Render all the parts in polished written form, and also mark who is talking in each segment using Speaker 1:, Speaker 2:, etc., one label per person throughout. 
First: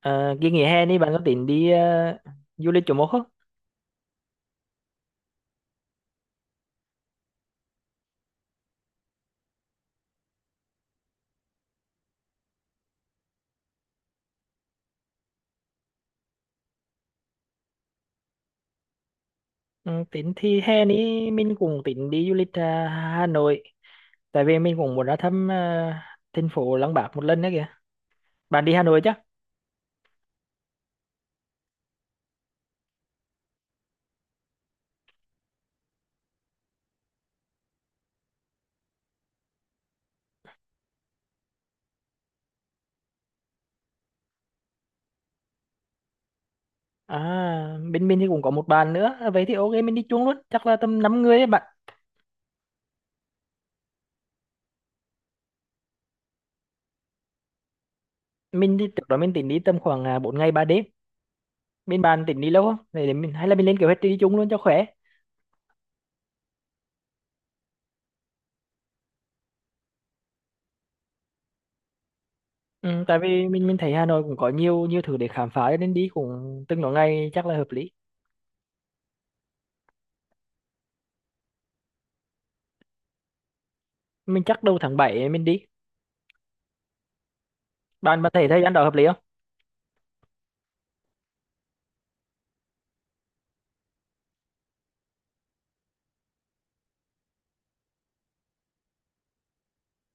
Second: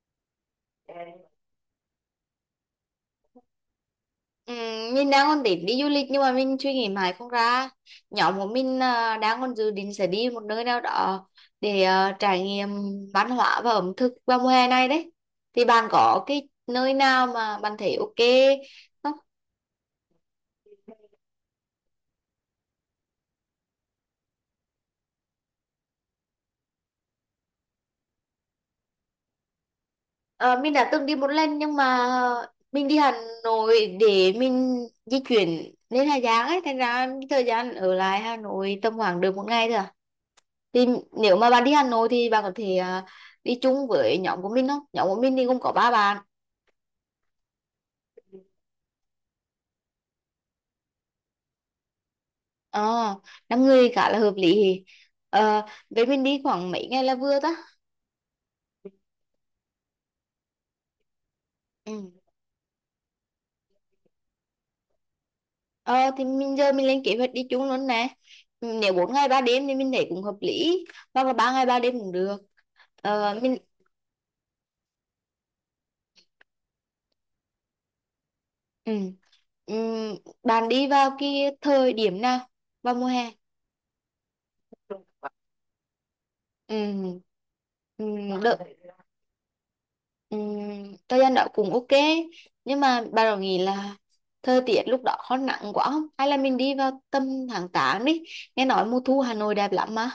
Speaker 1: Ờ, cái nghỉ hè
Speaker 2: Ừ,
Speaker 1: này bạn có tính đi du lịch chỗ một không?
Speaker 2: mình đang còn tính đi du lịch nhưng mà mình suy nghĩ mãi không ra. Nhóm của mình đang còn dự định sẽ đi một nơi nào đó để trải nghiệm văn hóa và ẩm thực vào mùa hè này đấy. Thì bạn có cái nơi nào mà bạn thấy ok không?
Speaker 1: Ừ, tính thì hè này mình cũng tính đi du lịch Hà Nội. Tại vì mình cũng muốn ra thăm thành phố Lăng Bác một lần nữa kìa. Bạn đi Hà Nội chắc?
Speaker 2: Ờ, mình đã từng đi một lần nhưng mà mình đi Hà Nội để mình di chuyển lên Hà Giang ấy, thành ra thời gian ở lại Hà Nội tầm khoảng được một ngày thôi à. Thì nếu mà bạn đi Hà Nội thì bạn có thể đi chung với nhóm của mình không? Nhóm của mình thì gồm có ba bạn.
Speaker 1: À, bên mình thì cũng có một bạn nữa. À, vậy thì ok mình đi chung luôn. Chắc là tầm 5 người ấy bạn.
Speaker 2: ờ Năm người khá là hợp lý. Vậy mình đi khoảng mấy ngày là vừa ta?
Speaker 1: Mình thì trước đó mình tính đi tầm khoảng 4 ngày 3 đêm.
Speaker 2: Ừ.
Speaker 1: Bên bạn tính đi lâu không? Để mình, hay là mình lên kế hoạch đi chung luôn cho khỏe.
Speaker 2: ờ thì mình giờ mình lên kế hoạch đi chung luôn nè. Ừ, nếu bốn ngày ba đêm thì mình thấy cũng hợp lý, hoặc là ba ngày ba đêm cũng được.
Speaker 1: Ừ, tại
Speaker 2: Ờ
Speaker 1: vì
Speaker 2: mình
Speaker 1: mình thấy Hà Nội cũng có nhiều nhiều thứ để khám phá cho nên đi cũng từng đó ngày chắc là hợp lý.
Speaker 2: Ừ. Ừ. Bạn đi vào cái thời điểm nào, vào mùa hè?
Speaker 1: Mình chắc đầu tháng 7 mình đi.
Speaker 2: Ừ. Ừ.
Speaker 1: Bạn bạn thấy thời gian đó hợp lý không?
Speaker 2: Thời gian đó cũng ok, nhưng mà bà đã nghĩ là thời tiết lúc đó có nặng quá không, hay là mình đi vào tầm tháng 8 đi? Nghe nói mùa thu Hà Nội đẹp lắm mà.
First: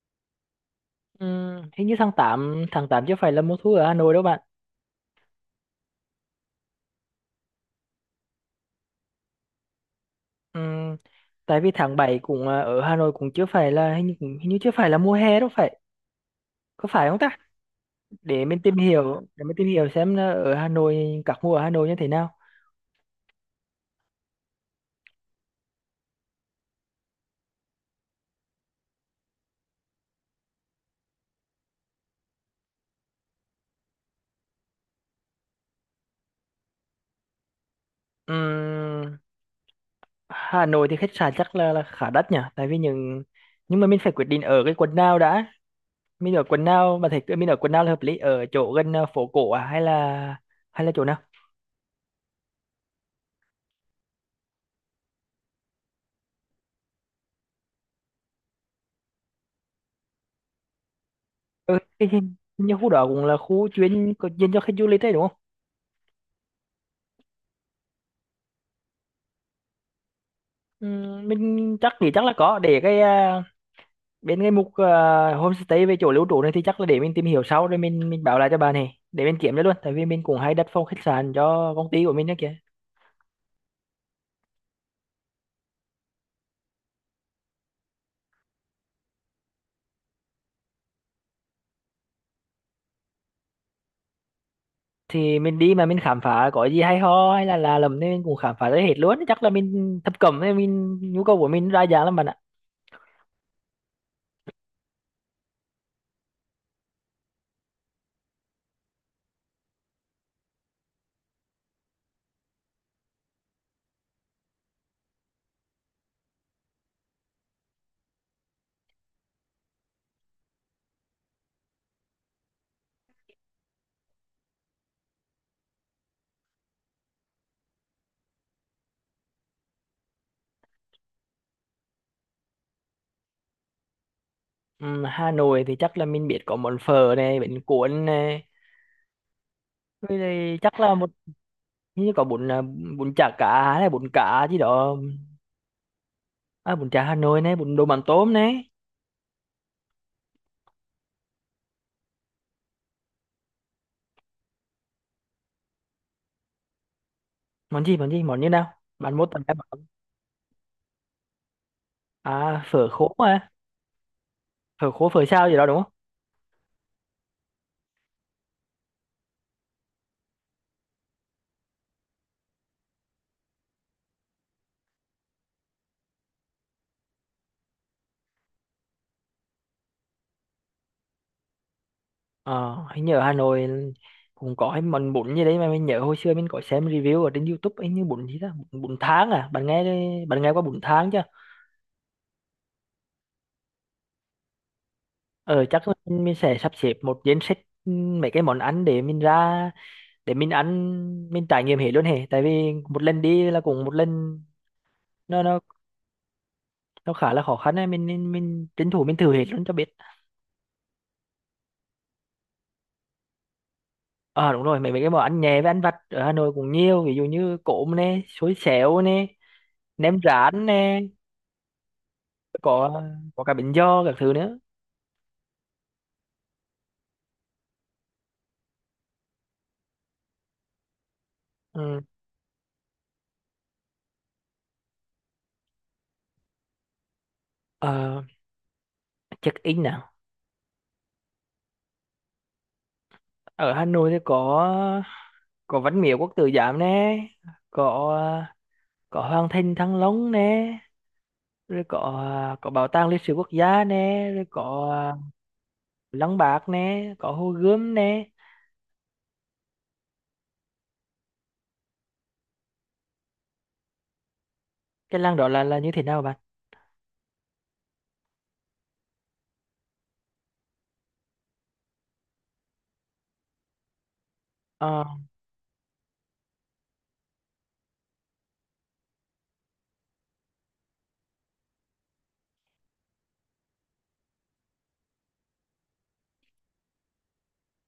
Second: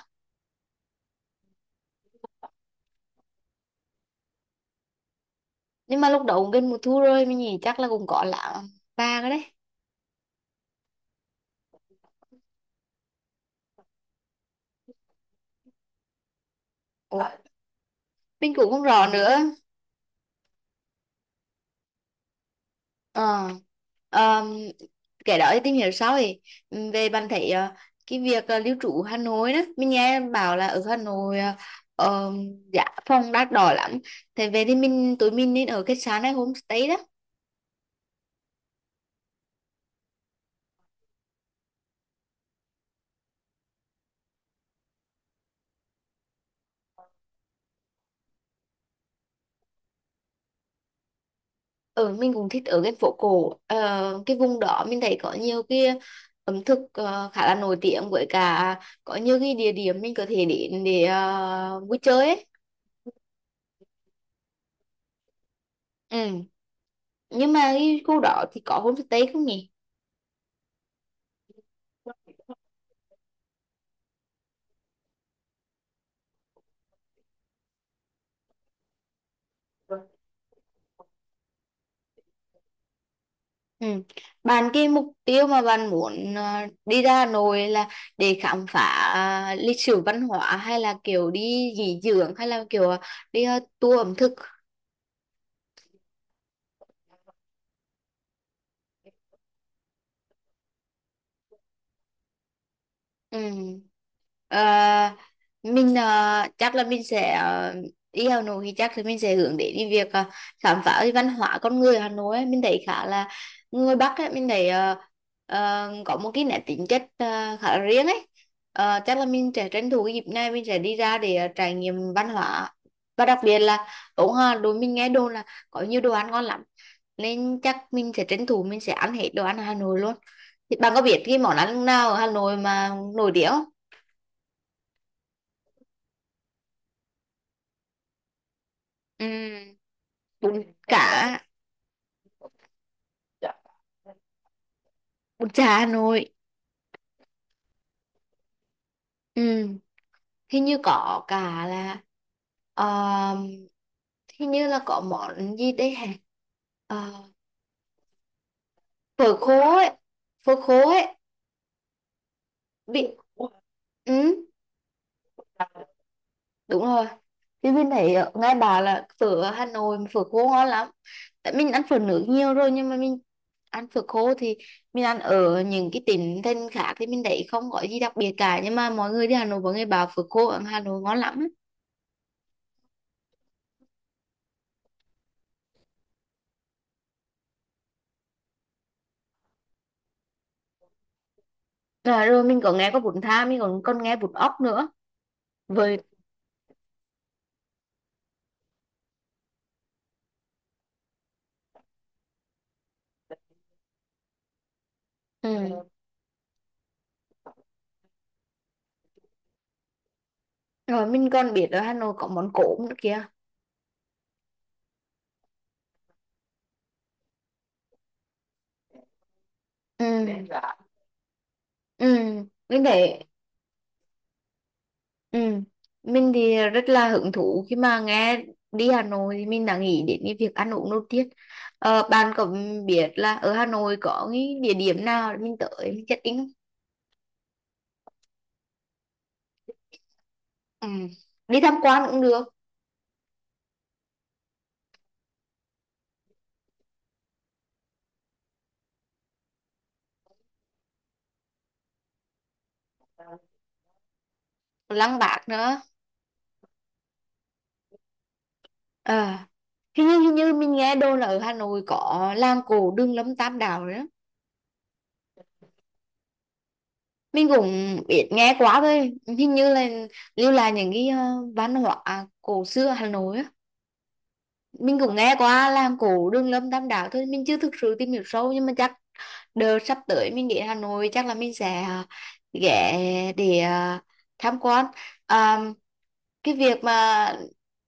Speaker 1: Hình như tháng 8 tháng 8 chưa phải là mùa thu ở Hà Nội đâu bạn.
Speaker 2: Nhưng mà lúc đó cũng gần mùa thu rồi, mình nghĩ chắc là cũng có là ba cái đấy.
Speaker 1: Ừm, tại vì tháng 7 cũng ở Hà Nội cũng chưa phải là hình như, hình như chưa phải là mùa hè đâu phải, có phải không
Speaker 2: Ủa,
Speaker 1: ta? Để
Speaker 2: mình
Speaker 1: mình
Speaker 2: cũng
Speaker 1: tìm
Speaker 2: không rõ
Speaker 1: hiểu,
Speaker 2: nữa.
Speaker 1: xem là ở Hà Nội các mùa ở Hà Nội như thế nào.
Speaker 2: ờ Ờm, cái đó thì tìm hiểu sau thì. Về bạn thấy cái việc lưu trú Hà Nội đó, mình nghe bảo là ở Hà Nội ờm, giá phòng đắt đỏ lắm. Thế về thì tụi mình nên ở khách sạn hay homestay đó?
Speaker 1: Ừm, Hà Nội thì khách sạn chắc là khá đắt nhỉ, tại vì những, nhưng mà mình phải quyết định ở cái quận nào đã. Mình ở quận nào, bạn thấy mình ở quận nào là hợp lý? Ở chỗ gần phố cổ à, hay là, hay là chỗ nào?
Speaker 2: Ừ, mình cũng thích ở cái phố cổ. Ờ, cái vùng đó mình thấy có nhiều cái ẩm thực khá là nổi tiếng, với cả có nhiều cái địa điểm mình có thể đến để
Speaker 1: Ừ,
Speaker 2: vui
Speaker 1: cái
Speaker 2: chơi
Speaker 1: hình
Speaker 2: ấy.
Speaker 1: như khu đó cũng là khu chuyên có dành cho khách du lịch đấy, đúng không?
Speaker 2: Ừ. Nhưng mà cái khu đó thì có homestay không nhỉ?
Speaker 1: Ừ, mình chắc thì chắc là có, để cái bên cái mục homestay về chỗ lưu trú này, thì chắc là để mình tìm hiểu sau rồi mình báo lại cho bà này để mình kiểm cho luôn, tại vì mình cũng hay đặt phòng khách sạn cho công ty của mình đó kìa.
Speaker 2: Ừ. Bạn, cái mục tiêu mà bạn muốn đi ra Hà Nội là để khám phá lịch sử văn hóa, hay là kiểu đi nghỉ dưỡng, hay là kiểu đi tour ẩm thực?
Speaker 1: Thì mình đi mà mình khám phá có gì hay ho hay là lầm nên mình cũng khám phá tới hết luôn, chắc là mình thập cẩm nên mình, nhu cầu của mình đa dạng lắm bạn ạ.
Speaker 2: Ừ. Ờ, mình chắc là mình sẽ đi Hà Nội thì chắc là mình sẽ hướng đến cái việc khám phá cái văn hóa con người Hà Nội ấy. Mình thấy khá là, người Bắc ấy, mình thấy có một cái nét tính chất khá là riêng ấy. Ờ, chắc là mình sẽ tranh thủ cái dịp này mình sẽ đi ra để trải nghiệm văn hóa. Và đặc biệt là, cũng Hà đối mình nghe đồn là có nhiều đồ ăn ngon lắm, nên chắc mình sẽ tranh thủ mình sẽ ăn hết đồ ăn Hà Nội luôn. Thì bạn có biết cái món ăn nào ở Hà Nội mà nổi tiếng không?
Speaker 1: Ừ, Hà Nội thì chắc là mình biết, có món phở này, bánh cuốn này,
Speaker 2: Ừ, em
Speaker 1: với lại
Speaker 2: có
Speaker 1: chắc là một
Speaker 2: cả
Speaker 1: như có bún bún chả
Speaker 2: dạ.
Speaker 1: cá này, bún cá gì đó.
Speaker 2: Bún chả Hà Nội.
Speaker 1: À, bún chả Hà Nội này, bún đồ mắm tôm này.
Speaker 2: Ừ, hình như có cả là, ờ, hình như là có món gì đấy hả? Ờ,
Speaker 1: Món gì món gì món như nào? Bạn mốt
Speaker 2: Phở
Speaker 1: tầm em
Speaker 2: khô
Speaker 1: bảo.
Speaker 2: ấy, phở khô ấy.
Speaker 1: À, phở khô
Speaker 2: Bị Ủa,
Speaker 1: à?
Speaker 2: ừ.
Speaker 1: Phở khô phở sao gì đó đúng không?
Speaker 2: Đúng rồi, chứ bên thấy ở ngay bà là phở ở Hà Nội phở khô ngon lắm. Tại mình ăn phở nước nhiều rồi, nhưng mà mình ăn phở khô thì mình ăn ở những cái tỉnh thành khác thì mình thấy không có gì đặc biệt cả, nhưng mà mọi người đi Hà Nội mọi người bảo phở khô ở Hà Nội ngon lắm.
Speaker 1: Ờ Hình như ở Hà Nội cũng có cái món bún gì đấy mà mình nhớ hồi xưa mình có xem review ở trên YouTube ấy, như bún gì đó, bún tháng à, bạn nghe, bạn nghe qua bún tháng chưa?
Speaker 2: Rồi, mình có nghe có bún thang, mình còn còn nghe bún ốc nữa.
Speaker 1: Ờ Chắc
Speaker 2: Với
Speaker 1: mình sẽ sắp xếp một danh sách. Ừ, mấy cái món ăn để mình ra, để mình ăn, mình trải nghiệm hết luôn hề, tại vì một lần đi là cũng một lần, nó
Speaker 2: ừ.
Speaker 1: nó khá là khó khăn ấy, mình tranh thủ mình thử hết luôn cho biết.
Speaker 2: Rồi mình còn biết ở Hà Nội có món cốm nữa kìa.
Speaker 1: À đúng rồi, mấy mấy cái món ăn nhẹ với ăn vặt ở Hà Nội cũng nhiều, ví dụ như cốm nè, xôi xéo nè,
Speaker 2: Ừ.
Speaker 1: nem rán nè,
Speaker 2: Ừ. Mình
Speaker 1: có
Speaker 2: thấy.
Speaker 1: có cả bánh giò các thứ nữa.
Speaker 2: Ừ. Mình thì rất là hứng thú, khi mà nghe đi Hà Nội thì mình đã nghĩ đến cái việc ăn uống đầu tiên.
Speaker 1: Ừ.
Speaker 2: Ờ, bạn có biết là ở Hà Nội có cái địa điểm nào để mình tới mình check in không?
Speaker 1: Ờ, check in nào?
Speaker 2: Ừ. Đi tham quan cũng được.
Speaker 1: Ở Hà Nội thì có Văn Miếu Quốc Tử Giám nè, có có Hoàng Thành Thăng Long nè, rồi có Bảo tàng Lịch sử Quốc gia nè, rồi có
Speaker 2: Lăng Bác nữa.
Speaker 1: Lăng Bác nè, có Hồ Gươm nè.
Speaker 2: Ờ. Hình như mình nghe đồn là ở Hà Nội có làng cổ Đường Lâm Tam Đảo nữa.
Speaker 1: Cái lăng đó là như thế nào bạn?
Speaker 2: Mình cũng biết nghe quá thôi. Hình như là lưu lại những cái văn hóa cổ xưa Hà Nội á. Mình
Speaker 1: Ờ.
Speaker 2: cũng nghe qua làng cổ Đường Lâm Tam Đảo thôi, mình chưa thực sự tìm hiểu sâu, nhưng mà chắc đợt sắp tới mình đến Hà Nội chắc là mình sẽ ghé để tham quan. à, cái việc mà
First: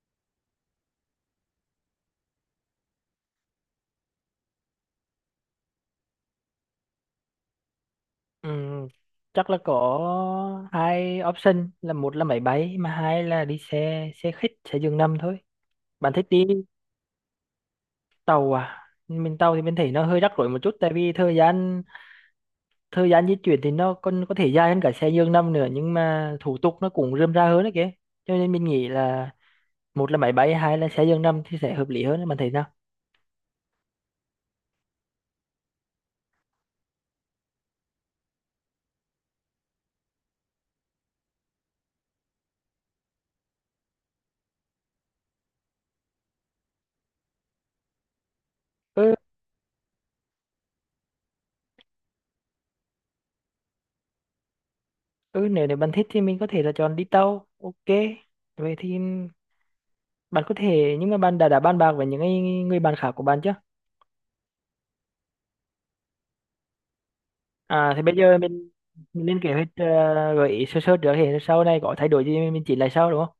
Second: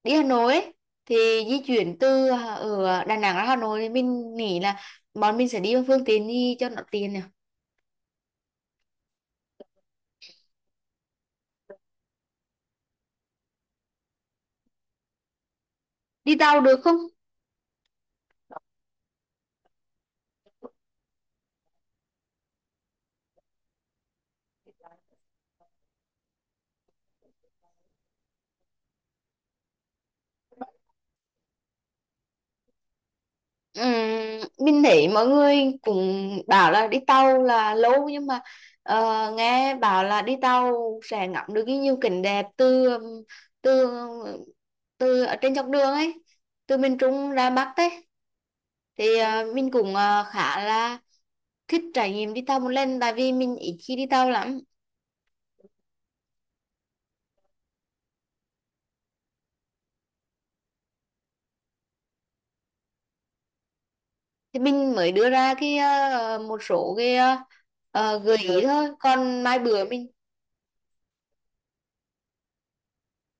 Speaker 2: đi Hà Nội ấy, thì di chuyển từ ở Đà Nẵng ra Hà Nội thì mình nghĩ là bọn mình sẽ đi bằng phương tiện đi cho nó tiền nè.
Speaker 1: Ừ, chắc là có hai option, là một là máy bay mà hai là đi xe xe khách xe giường nằm thôi. Bạn thích
Speaker 2: Đi
Speaker 1: đi
Speaker 2: tàu được không?
Speaker 1: tàu à? Mình tàu thì mình thấy nó hơi rắc rối một chút, tại vì thời gian, thời gian di chuyển thì nó còn có thể dài hơn cả xe giường nằm nữa, nhưng mà thủ tục nó cũng rườm rà hơn đấy kìa. Cho nên mình nghĩ là một là máy bay, hai là xe giường nằm thì sẽ hợp lý hơn, bạn thấy nào?
Speaker 2: Ừm, mình thấy mọi người cũng bảo là đi tàu là lâu, nhưng mà ờ, nghe bảo là đi tàu sẽ ngắm được cái nhiều cảnh đẹp từ từ từ ở trên dọc đường ấy, từ miền Trung ra Bắc ấy.
Speaker 1: Ừ,
Speaker 2: Thì mình cũng khá là thích trải nghiệm đi tàu một lần, tại vì mình ít khi đi tàu lắm.
Speaker 1: ừ, nếu nếu bạn thích thì mình có thể là chọn đi tàu, ok. Vậy thì bạn có thể, nhưng mà bạn đã bàn bạc với những người người bạn khác của bạn chưa?
Speaker 2: Thì mình mới đưa ra cái một số cái
Speaker 1: À, thì bây giờ
Speaker 2: gợi ý
Speaker 1: mình
Speaker 2: thôi,
Speaker 1: mình lên
Speaker 2: còn
Speaker 1: kế
Speaker 2: mai
Speaker 1: hoạch,
Speaker 2: bữa mình.
Speaker 1: gợi ý sơ sơ trước thì sau này có thay đổi gì mình chỉnh lại sau đúng không?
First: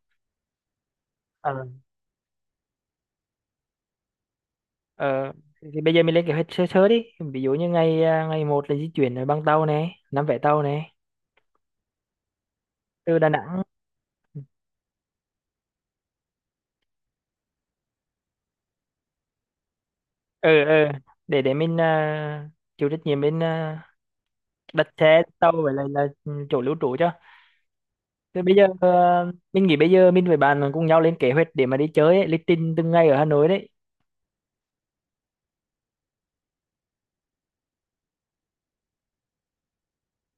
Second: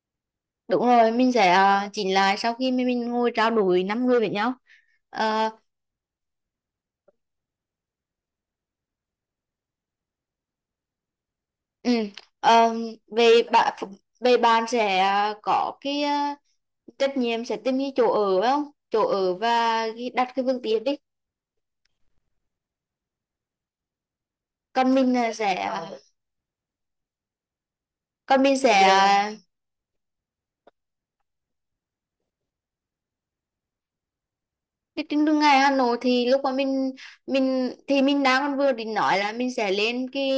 Speaker 2: Đúng rồi, mình sẽ
Speaker 1: Ờ.
Speaker 2: chỉnh lại sau khi mình ngồi trao đổi năm người với nhau.
Speaker 1: Ờ,
Speaker 2: Ờ,
Speaker 1: thì, bây giờ mình lên kế hoạch sơ sơ đi. Ví dụ như ngày một là di chuyển bằng tàu này, năm vé tàu này
Speaker 2: ừ, ờ,
Speaker 1: từ Đà
Speaker 2: về
Speaker 1: Nẵng.
Speaker 2: bạn về bạn sẽ có cái trách nhiệm sẽ tìm cái chỗ ở phải không? Chỗ ở và cái- đặt cái
Speaker 1: ờ
Speaker 2: phương
Speaker 1: ờ
Speaker 2: tiện đi.
Speaker 1: để mình chịu trách nhiệm bên đặt
Speaker 2: Còn mình
Speaker 1: xe
Speaker 2: là
Speaker 1: tàu,
Speaker 2: sẽ
Speaker 1: với lại là chỗ lưu trú cho. Thì
Speaker 2: còn
Speaker 1: bây
Speaker 2: mình
Speaker 1: giờ
Speaker 2: sẽ.
Speaker 1: mình nghĩ bây giờ mình với bạn cùng nhau lên kế hoạch để mà đi chơi ấy, lịch trình từng ngày ở Hà Nội
Speaker 2: Cái trên đường ngày Hà Nội thì lúc mà mình thì mình đang còn vừa định nói là mình sẽ lên cái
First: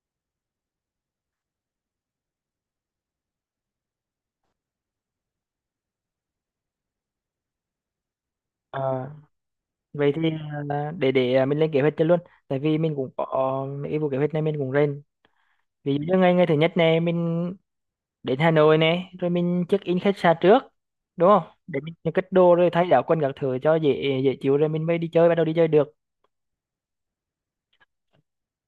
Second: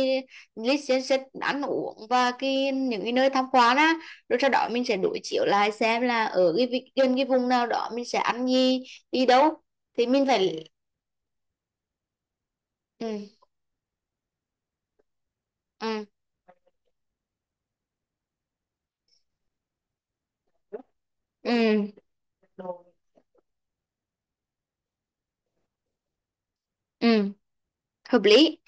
Speaker 2: list danh sách ăn uống và cái những cái nơi tham quan á, rồi sau đó mình sẽ đối chiếu lại xem là ở cái vị- gần cái vùng nào đó mình sẽ ăn gì,
Speaker 1: đấy.
Speaker 2: đi đâu. Thì
Speaker 1: Vậy
Speaker 2: mình
Speaker 1: thì
Speaker 2: phải.
Speaker 1: để mình lên kế hoạch cho luôn, tại vì mình
Speaker 2: Ừ.
Speaker 1: cũng có cái vụ kế hoạch này mình cũng lên. Ví dụ
Speaker 2: Ừ.
Speaker 1: như ngày ngày thứ nhất này mình đến Hà Nội này, rồi mình check in khách sạn trước, đúng không, để
Speaker 2: Ừ.
Speaker 1: mình cất đồ rồi thay áo quần các thứ cho dễ dễ chịu rồi mình mới đi chơi, bắt đầu đi chơi được.
Speaker 2: Ừ hợp lý.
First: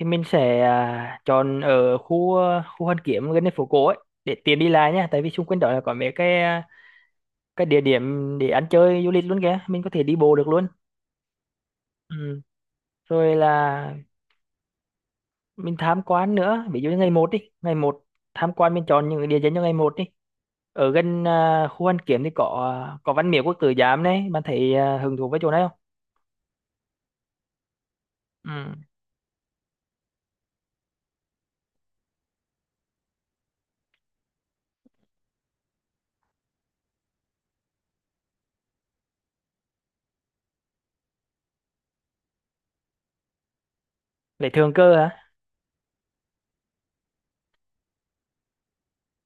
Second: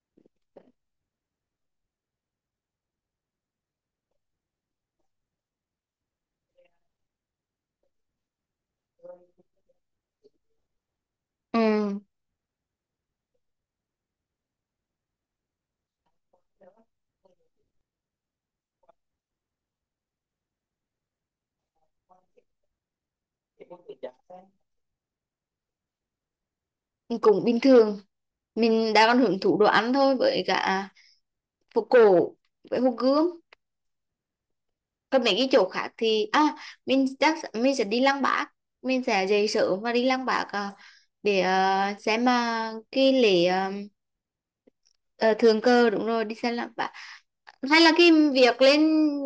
Speaker 1: Thì mình sẽ chọn ở khu Hoàn Kiếm gần đến phố cổ ấy, để tiện đi lại nha, tại vì xung quanh đó là có mấy cái cái địa điểm để ăn chơi du lịch luôn kìa, mình có thể đi bộ được luôn.
Speaker 2: Ừ
Speaker 1: Ừ. Rồi là mình tham quan nữa, ví dụ như ngày một đi, ngày một tham quan mình chọn những cái địa danh cho ngày một đi. Ở gần khu Hoàn Kiếm thì có có Văn Miếu Quốc Tử Giám đấy, bạn thấy hứng thú với chỗ này không?
Speaker 2: cũng bình thường.
Speaker 1: Ừ.
Speaker 2: Mình đang còn hưởng thụ đồ ăn thôi, với cả phố cổ với hồ Gươm. Còn mấy cái chỗ khác thì à, mình chắc mình sẽ đi Lăng Bác. Mình sẽ dậy sớm và đi Lăng Bác để xem mà cái lễ
Speaker 1: Để thường cơ hả?
Speaker 2: ờ, thượng cờ, đúng rồi, đi xem Lăng Bác. Hay là cái việc lên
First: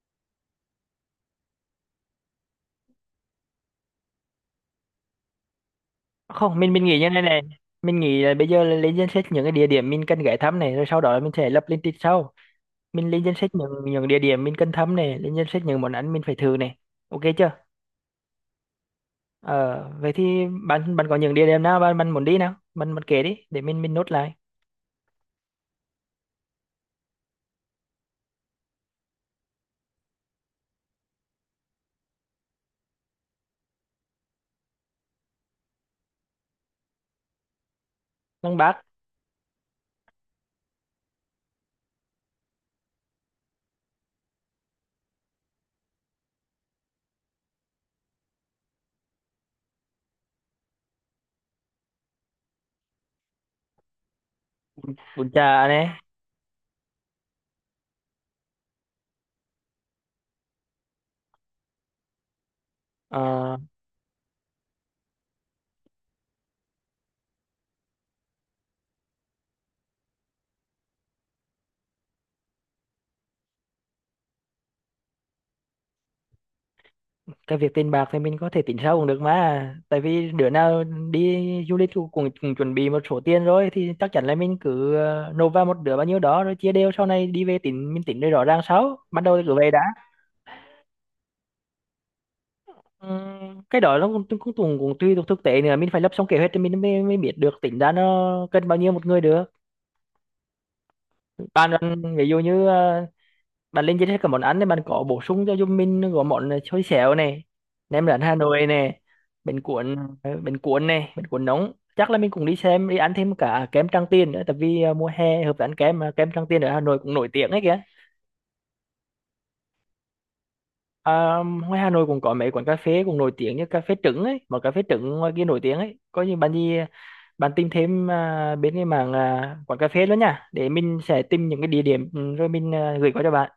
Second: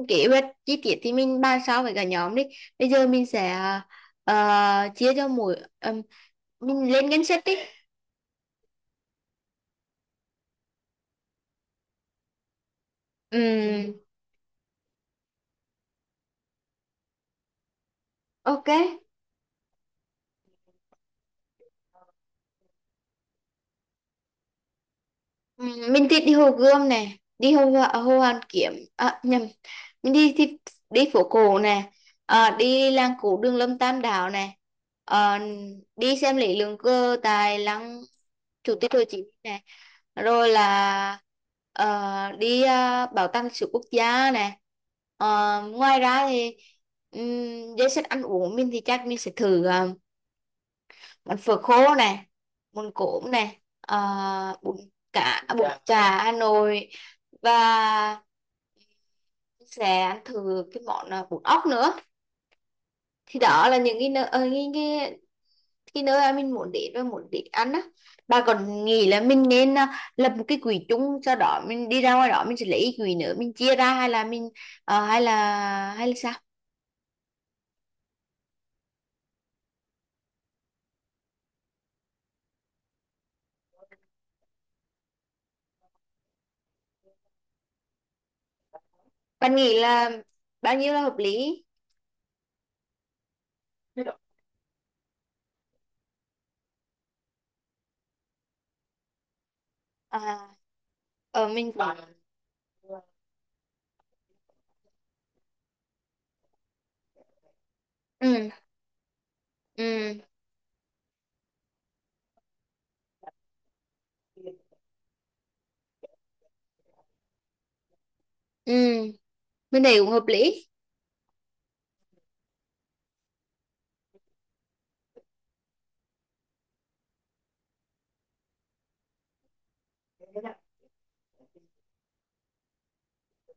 Speaker 2: kế hoạch chi tiết thì mình bàn sau với cả nhóm đi. Bây giờ mình sẽ chia cho mỗi
Speaker 1: Không mình
Speaker 2: mình
Speaker 1: nghĩ như
Speaker 2: lên
Speaker 1: này
Speaker 2: ngân
Speaker 1: này,
Speaker 2: sách đi.
Speaker 1: mình nghĩ là bây giờ là lên danh sách những cái địa điểm mình cần ghé thăm này, rồi sau đó là mình sẽ lập lên lịch sau. Mình lên danh sách những
Speaker 2: Ừm,
Speaker 1: địa điểm mình cần thăm này, lên danh sách những món ăn mình phải thử này, ok chưa?
Speaker 2: ok.
Speaker 1: Ờ Vậy thì bạn bạn có những địa điểm nào bạn bạn muốn đi nào, bạn bạn kể đi để mình nốt lại.
Speaker 2: Ừ, mình thì đi Hồ Gươm này, đi Hồ Hoàn Kiếm à, nhầm, mình đi thì đi phố cổ này, đi làng cổ Đường Lâm Tam Đảo này. Ờ, đi xem lễ lượng cơ tại lăng
Speaker 1: Lăng
Speaker 2: Chủ
Speaker 1: Bác.
Speaker 2: tịch Hồ Chí Minh này, rồi là đi bảo tàng lịch sử quốc gia này. Ờ, ngoài ra thì danh sách ăn uống mình thì chắc mình sẽ thử món phở khô này, món cốm này, bún cá,
Speaker 1: Bún chả
Speaker 2: bún
Speaker 1: này.
Speaker 2: chả Hà Nội, và sẽ ăn thử cái món bún ốc nữa. Thì
Speaker 1: Ờ,
Speaker 2: đó là những cái nơi cái nơi mà mình muốn đến và muốn đến ăn á. Bà còn nghĩ là mình nên lập một cái quỹ chung, sau đó mình đi ra ngoài đó mình sẽ lấy quỹ nữa mình chia ra, hay là mình hay là sao?
Speaker 1: cái việc tiền bạc thì mình có thể tính sau cũng được mà, tại vì đứa nào đi du lịch cũng chuẩn bị một số tiền rồi, thì chắc chắn là mình cứ nộp vào một đứa bao nhiêu đó rồi chia đều, sau này đi về tính mình tính rồi rõ ràng sau, ban đầu thì cứ
Speaker 2: Bạn
Speaker 1: vậy đã.
Speaker 2: nghĩ là bao nhiêu là hợp lý?
Speaker 1: Cái đó nó cũng tùy thuộc thực tế nữa, mình phải lập xong kế hoạch thì mình mới biết được, tính ra nó cần bao nhiêu một người được.
Speaker 2: à,
Speaker 1: Bạn,
Speaker 2: mình cũng-
Speaker 1: ví dụ như bạn lên danh sách các món ăn thì bạn có bổ sung cho giùm mình có món xôi xéo này, nem rán Hà
Speaker 2: ừ
Speaker 1: Nội này, bánh cuốn,
Speaker 2: ừ
Speaker 1: bánh cuốn này, bánh cuốn nóng, chắc là mình cũng đi xem đi ăn thêm cả kem Tràng Tiền nữa, tại vì mùa hè hợp với ăn kem mà kem Tràng Tiền ở Hà Nội cũng nổi tiếng ấy kìa.
Speaker 2: ừ. Mình thấy cũng hợp lý.
Speaker 1: À, ngoài Hà Nội cũng có mấy quán cà phê cũng nổi tiếng như cà phê trứng ấy, mà cà phê trứng ngoài kia nổi tiếng ấy, có như bạn gì, bạn tìm thêm bên cái mảng quán cà phê nữa nha, để mình sẽ tìm những cái địa điểm, rồi mình gửi qua cho bạn.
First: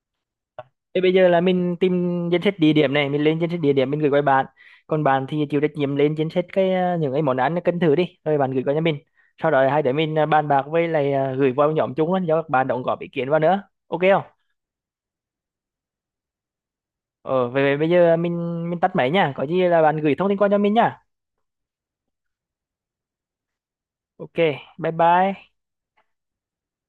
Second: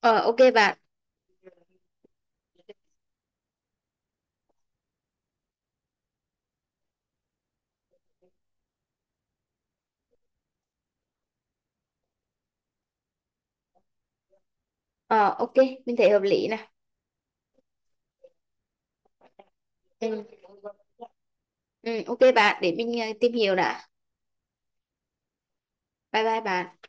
Speaker 2: Ờ ok bạn.
Speaker 1: Thế bây giờ là mình tìm danh sách địa điểm này, mình lên danh sách địa điểm mình gửi qua bạn. Còn bạn thì chịu trách nhiệm lên danh sách cái những cái món ăn cần thử đi, rồi bạn gửi qua cho mình. Sau đó hai đứa mình bàn bạc với lại gửi vào nhóm chung luôn cho các bạn đóng góp ý kiến vào nữa. Ok không?
Speaker 2: Ờ ok, mình thấy hợp lý nè.
Speaker 1: Ờ, về bây giờ mình tắt máy nha. Có gì là bạn gửi thông tin qua cho mình nha.
Speaker 2: Ừ ok bạn, để mình tìm hiểu đã.
Speaker 1: Ok, bye bye.
Speaker 2: Bye bye bạn.